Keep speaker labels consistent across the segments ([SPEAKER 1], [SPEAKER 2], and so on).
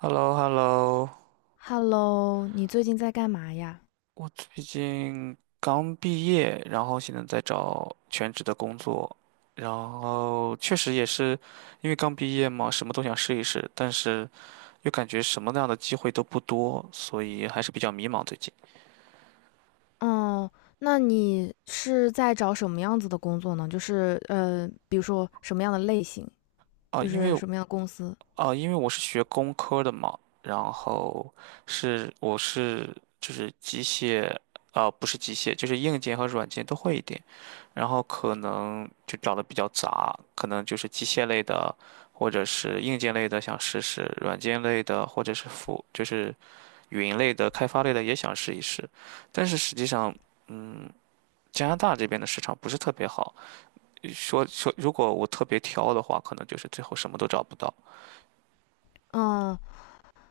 [SPEAKER 1] h e l l o, Hello.
[SPEAKER 2] Hello，你最近在干嘛呀？
[SPEAKER 1] 我最近刚毕业，然后现在在找全职的工作，然后确实也是因为刚毕业嘛，什么都想试一试，但是又感觉什么样的机会都不多，所以还是比较迷茫最近
[SPEAKER 2] 哦，那你是在找什么样子的工作呢？就是比如说什么样的类型，
[SPEAKER 1] 啊。
[SPEAKER 2] 就
[SPEAKER 1] 因为
[SPEAKER 2] 是什么样的公司？
[SPEAKER 1] 啊，因为我是学工科的嘛，然后是我是就是机械。啊，不是机械，就是硬件和软件都会一点，然后可能就找的比较杂，可能就是机械类的，或者是硬件类的想试试，软件类的或者是就是云类的、开发类的也想试一试，但是实际上，嗯，加拿大这边的市场不是特别好，说如果我特别挑的话，可能就是最后什么都找不到。
[SPEAKER 2] 嗯。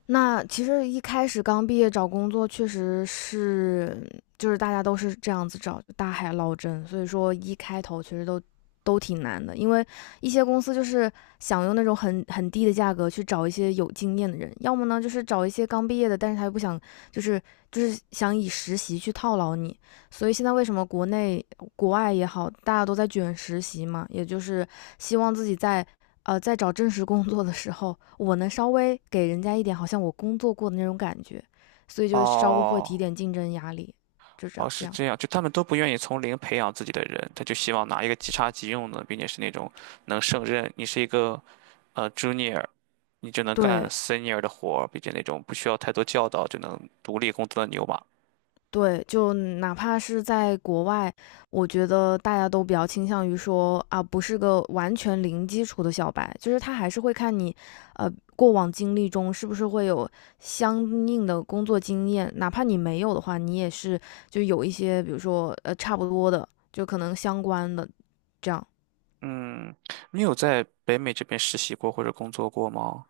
[SPEAKER 2] 那其实一开始刚毕业找工作，确实是就是大家都是这样子找，大海捞针，所以说一开头其实都挺难的，因为一些公司就是想用那种很低的价格去找一些有经验的人，要么呢就是找一些刚毕业的，但是他又不想就是就是想以实习去套牢你，所以现在为什么国内国外也好，大家都在卷实习嘛，也就是希望自己在在找正式工作的时候，我能稍微给人家一点好像我工作过的那种感觉，所以就稍微会提
[SPEAKER 1] 哦，
[SPEAKER 2] 点竞争压力，就这
[SPEAKER 1] 哦，
[SPEAKER 2] 样
[SPEAKER 1] 是
[SPEAKER 2] 这样。
[SPEAKER 1] 这样，就他们都不愿意从零培养自己的人，他就希望拿一个即插即用的，并且是那种能胜任。你是一个junior，你就能干
[SPEAKER 2] 对，
[SPEAKER 1] senior 的活儿，并且那种不需要太多教导就能独立工作的牛马。
[SPEAKER 2] 对，就哪怕是在国外，我觉得大家都比较倾向于说啊，不是个完全零基础的小白，就是他还是会看你，呃，过往经历中是不是会有相应的工作经验，哪怕你没有的话，你也是就有一些，比如说差不多的，就可能相关的这样。
[SPEAKER 1] 嗯，你有在北美这边实习过或者工作过吗？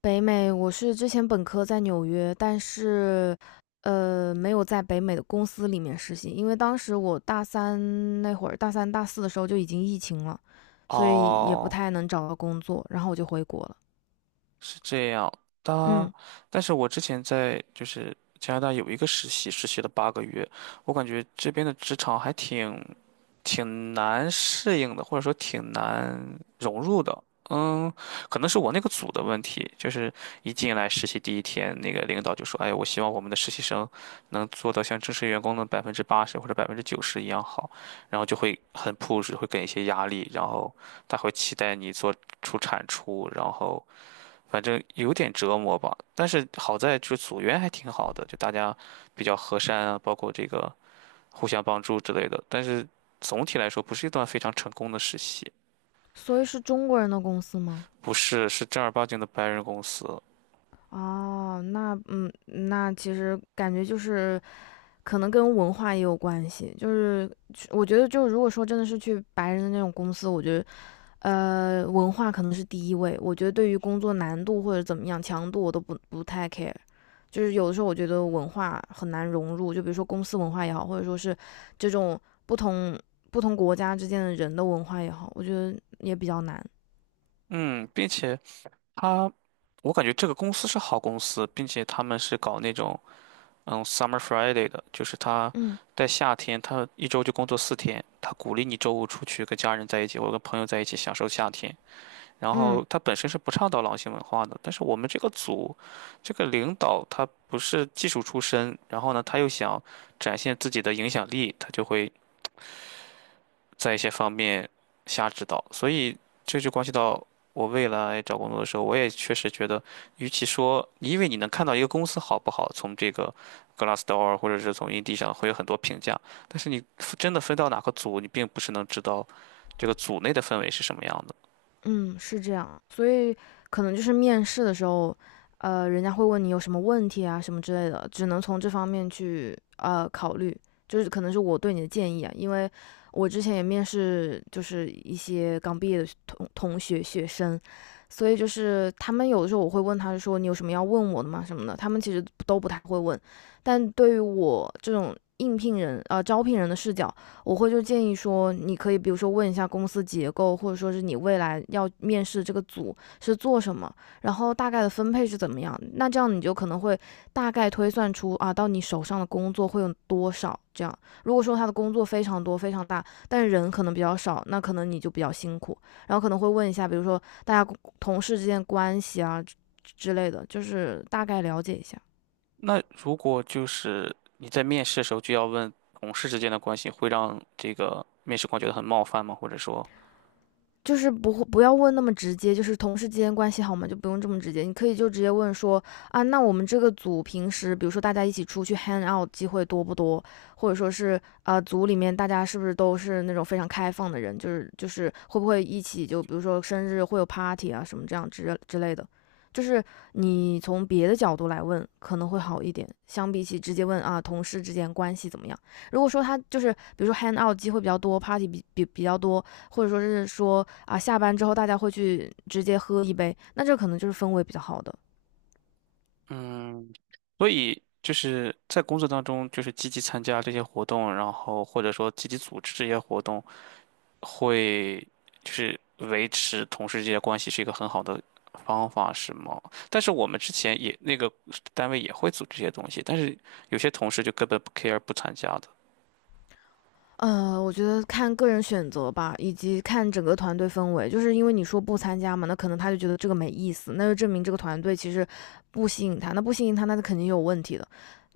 [SPEAKER 2] 北美，我是之前本科在纽约，但是，没有在北美的公司里面实习，因为当时我大三那会儿，大三大四的时候就已经疫情了，所以也不
[SPEAKER 1] 哦，
[SPEAKER 2] 太能找到工作，然后我就回国了。
[SPEAKER 1] 是这样的。
[SPEAKER 2] 嗯，
[SPEAKER 1] 但是我之前在就是加拿大有一个实习，实习了8个月。我感觉这边的职场还挺难适应的，或者说挺难融入的。嗯，可能是我那个组的问题，就是一进来实习第一天，那个领导就说：“哎，我希望我们的实习生能做到像正式员工的80%或者90%一样好。”然后就会很 push，会给一些压力，然后他会期待你做出产出。然后。反正有点折磨吧，但是好在就是组员还挺好的，就大家比较和善啊，包括这个互相帮助之类的。但是总体来说，不是一段非常成功的实习。
[SPEAKER 2] 所以是中国人的公司吗？
[SPEAKER 1] 不是，是正儿八经的白人公司。
[SPEAKER 2] 哦，那嗯，那其实感觉就是可能跟文化也有关系，就是去我觉得就如果说真的是去白人的那种公司，我觉得文化可能是第一位。我觉得对于工作难度或者怎么样强度，我都不太 care。就是有的时候我觉得文化很难融入，就比如说公司文化也好，或者说是这种不同不同国家之间的人的文化也好，我觉得也比较难。
[SPEAKER 1] 嗯，并且他，我感觉这个公司是好公司，并且他们是搞那种Summer Friday 的，就是他
[SPEAKER 2] 嗯
[SPEAKER 1] 在夏天，他一周就工作4天，他鼓励你周五出去跟家人在一起，或者跟朋友在一起享受夏天。然
[SPEAKER 2] 嗯。
[SPEAKER 1] 后他本身是不倡导狼性文化的，但是我们这个组，这个领导他不是技术出身，然后呢，他又想展现自己的影响力，他就会在一些方面瞎指导。所以这就关系到我未来找工作的时候，我也确实觉得，与其说因为你能看到一个公司好不好，从这个 Glassdoor 或者是从 Indeed 上会有很多评价，但是你真的分到哪个组，你并不是能知道这个组内的氛围是什么样的。
[SPEAKER 2] 嗯，是这样。所以可能就是面试的时候，人家会问你有什么问题啊，什么之类的，只能从这方面去考虑。就是可能是我对你的建议啊，因为我之前也面试，就是一些刚毕业的同学生，所以就是他们有的时候我会问他说你有什么要问我的吗什么的，他们其实都不太会问。但对于我这种应聘人啊、招聘人的视角，我会就建议说，你可以比如说问一下公司结构，或者说是你未来要面试这个组是做什么，然后大概的分配是怎么样。那这样你就可能会大概推算出啊，到你手上的工作会有多少。这样，如果说他的工作非常多、非常大，但是人可能比较少，那可能你就比较辛苦。然后可能会问一下，比如说大家同事之间关系啊之类的，就是大概了解一下。
[SPEAKER 1] 那如果就是你在面试的时候就要问同事之间的关系，会让这个面试官觉得很冒犯吗？或者说，
[SPEAKER 2] 就是不会不要问那么直接，就是同事之间关系好吗？就不用这么直接，你可以就直接问说啊，那我们这个组平时，比如说大家一起出去 hang out 机会多不多，或者说是啊、组里面大家是不是都是那种非常开放的人，就是会不会一起就比如说生日会有 party 啊什么这样之类的，就是你从别的角度来问可能会好一点，相比起直接问啊同事之间关系怎么样。如果说他就是比如说 hang out 机会比较多，party 比较多，或者说是说啊，下班之后大家会去直接喝一杯，那这可能就是氛围比较好的。
[SPEAKER 1] 嗯，所以就是在工作当中，就是积极参加这些活动，然后或者说积极组织这些活动，会就是维持同事之间的关系是一个很好的方法，是吗？但是我们之前也那个单位也会组织这些东西，但是有些同事就根本不 care 不参加的。
[SPEAKER 2] 呃，我觉得看个人选择吧，以及看整个团队氛围。就是因为你说不参加嘛，那可能他就觉得这个没意思，那就证明这个团队其实不吸引他。那不吸引他，那肯定有问题的。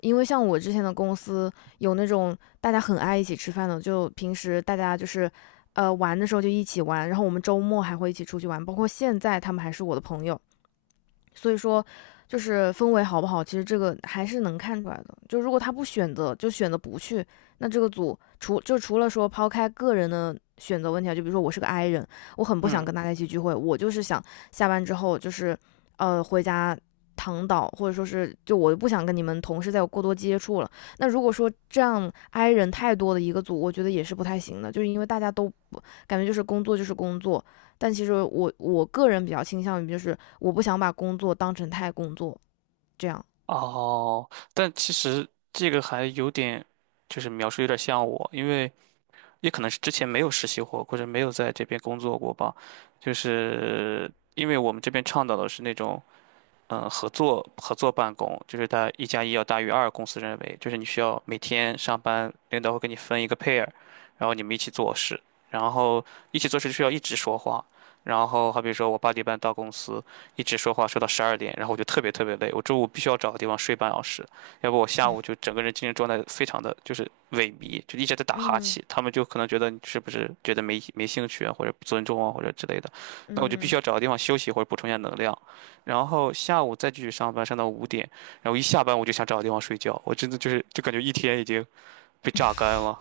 [SPEAKER 2] 因为像我之前的公司有那种大家很爱一起吃饭的，就平时大家就是玩的时候就一起玩，然后我们周末还会一起出去玩，包括现在他们还是我的朋友。所以说，就是氛围好不好，其实这个还是能看出来的。就如果他不选择，就选择不去，那这个组除了说抛开个人的选择问题啊，就比如说我是个 I 人，我很不想
[SPEAKER 1] 嗯
[SPEAKER 2] 跟大家一起聚会，我就是想下班之后就是回家躺倒，或者说是就我不想跟你们同事再有过多接触了。那如果说这样 I 人太多的一个组，我觉得也是不太行的，就是因为大家都不感觉就是工作就是工作，但其实我个人比较倾向于就是我不想把工作当成太工作这样。
[SPEAKER 1] 哦，但其实这个还有点，就是描述有点像我，因为也可能是之前没有实习过，或者没有在这边工作过吧。就是因为我们这边倡导的是那种。合作办公，就是它1加1要大于二，公司认为就是你需要每天上班，领导会给你分一个 pair，然后你们一起做事，然后一起做事就需要一直说话。然后好比说我8点半到公司，一直说话说到12点，然后我就特别特别累，我中午必须要找个地方睡半小时，要不我下午就整个人精神状态非常的就是萎靡，就一直在打哈
[SPEAKER 2] 嗯
[SPEAKER 1] 欠，他们就可能觉得你是不是觉得没兴趣啊，或者不尊重啊，或者之类的，那我就必须
[SPEAKER 2] 嗯，
[SPEAKER 1] 要找个地方休息或者补充一下能量。然后下午再继续上班，上到5点，然后一下班我就想找个地方睡觉，我真的就是就感觉一天已经被榨干了。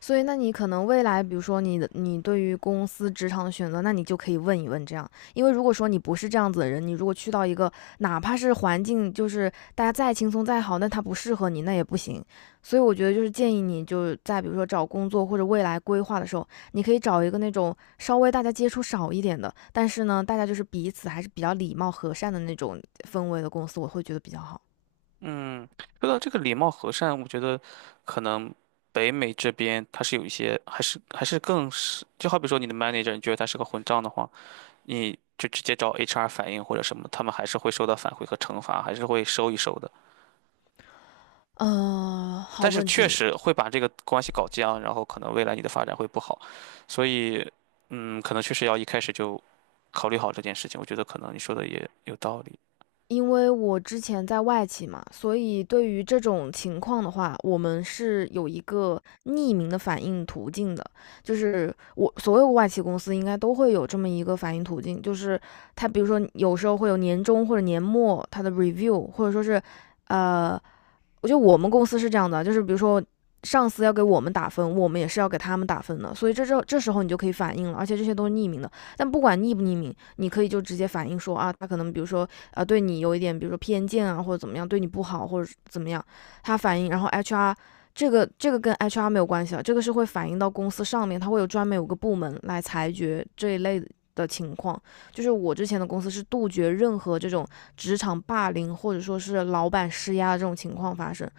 [SPEAKER 2] 所以，那你可能未来，比如说你对于公司职场的选择，那你就可以问一问这样，因为如果说你不是这样子的人，你如果去到一个哪怕是环境就是大家再轻松再好，那它不适合你，那也不行。所以我觉得就是建议你就在比如说找工作或者未来规划的时候，你可以找一个那种稍微大家接触少一点的，但是呢，大家就是彼此还是比较礼貌和善的那种氛围的公司，我会觉得比较好。
[SPEAKER 1] 嗯，说到这个礼貌和善，我觉得可能北美这边它是有一些，还是更是，就好比说你的 manager，你觉得他是个混账的话，你就直接找 HR 反映或者什么，他们还是会收到反馈和惩罚，还是会收一收的。
[SPEAKER 2] 嗯，好
[SPEAKER 1] 但是
[SPEAKER 2] 问
[SPEAKER 1] 确
[SPEAKER 2] 题。
[SPEAKER 1] 实会把这个关系搞僵，然后可能未来你的发展会不好，所以，可能确实要一开始就考虑好这件事情。我觉得可能你说的也有道理。
[SPEAKER 2] 因为我之前在外企嘛，所以对于这种情况的话，我们是有一个匿名的反应途径的。就是我所有外企公司应该都会有这么一个反应途径，就是它比如说有时候会有年终或者年末它的 review,或者说是呃我觉得我们公司是这样的，就是比如说上司要给我们打分，我们也是要给他们打分的，所以这时候你就可以反映了，而且这些都是匿名的。但不管匿不匿名，你可以就直接反映说啊，他可能比如说啊对你有一点，比如说偏见啊或者怎么样，对你不好或者怎么样，他反映，然后 HR。这个跟 HR 没有关系啊，这个是会反映到公司上面，它会有专门有个部门来裁决这一类的情况。就是我之前的公司是杜绝任何这种职场霸凌或者说是老板施压的这种情况发生。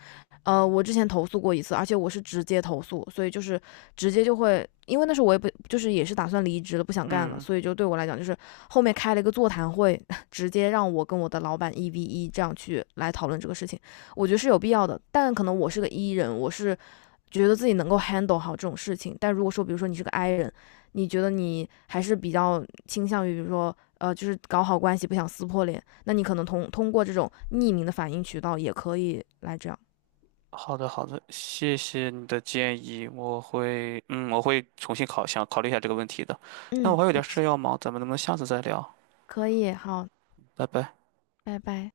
[SPEAKER 2] 呃，我之前投诉过一次，而且我是直接投诉，所以就是直接就会，因为那时候我也不就是也是打算离职了，不想干了，
[SPEAKER 1] 嗯，
[SPEAKER 2] 所以就对我来讲，就是后面开了一个座谈会，直接让我跟我的老板一 v 一这样去来讨论这个事情，我觉得是有必要的。但可能我是个 E 人，我是觉得自己能够 handle 好这种事情。但如果说，比如说你是个 I 人，你觉得你还是比较倾向于，比如说就是搞好关系，不想撕破脸，那你可能通过这种匿名的反应渠道也可以来这样。
[SPEAKER 1] 好的好的，谢谢你的建议，我会重新考虑一下这个问题的。那我
[SPEAKER 2] 嗯，
[SPEAKER 1] 还有点
[SPEAKER 2] 没
[SPEAKER 1] 事
[SPEAKER 2] 事，
[SPEAKER 1] 要忙，咱们能不能下次再聊？
[SPEAKER 2] 可以，好，
[SPEAKER 1] 拜拜。
[SPEAKER 2] 拜拜。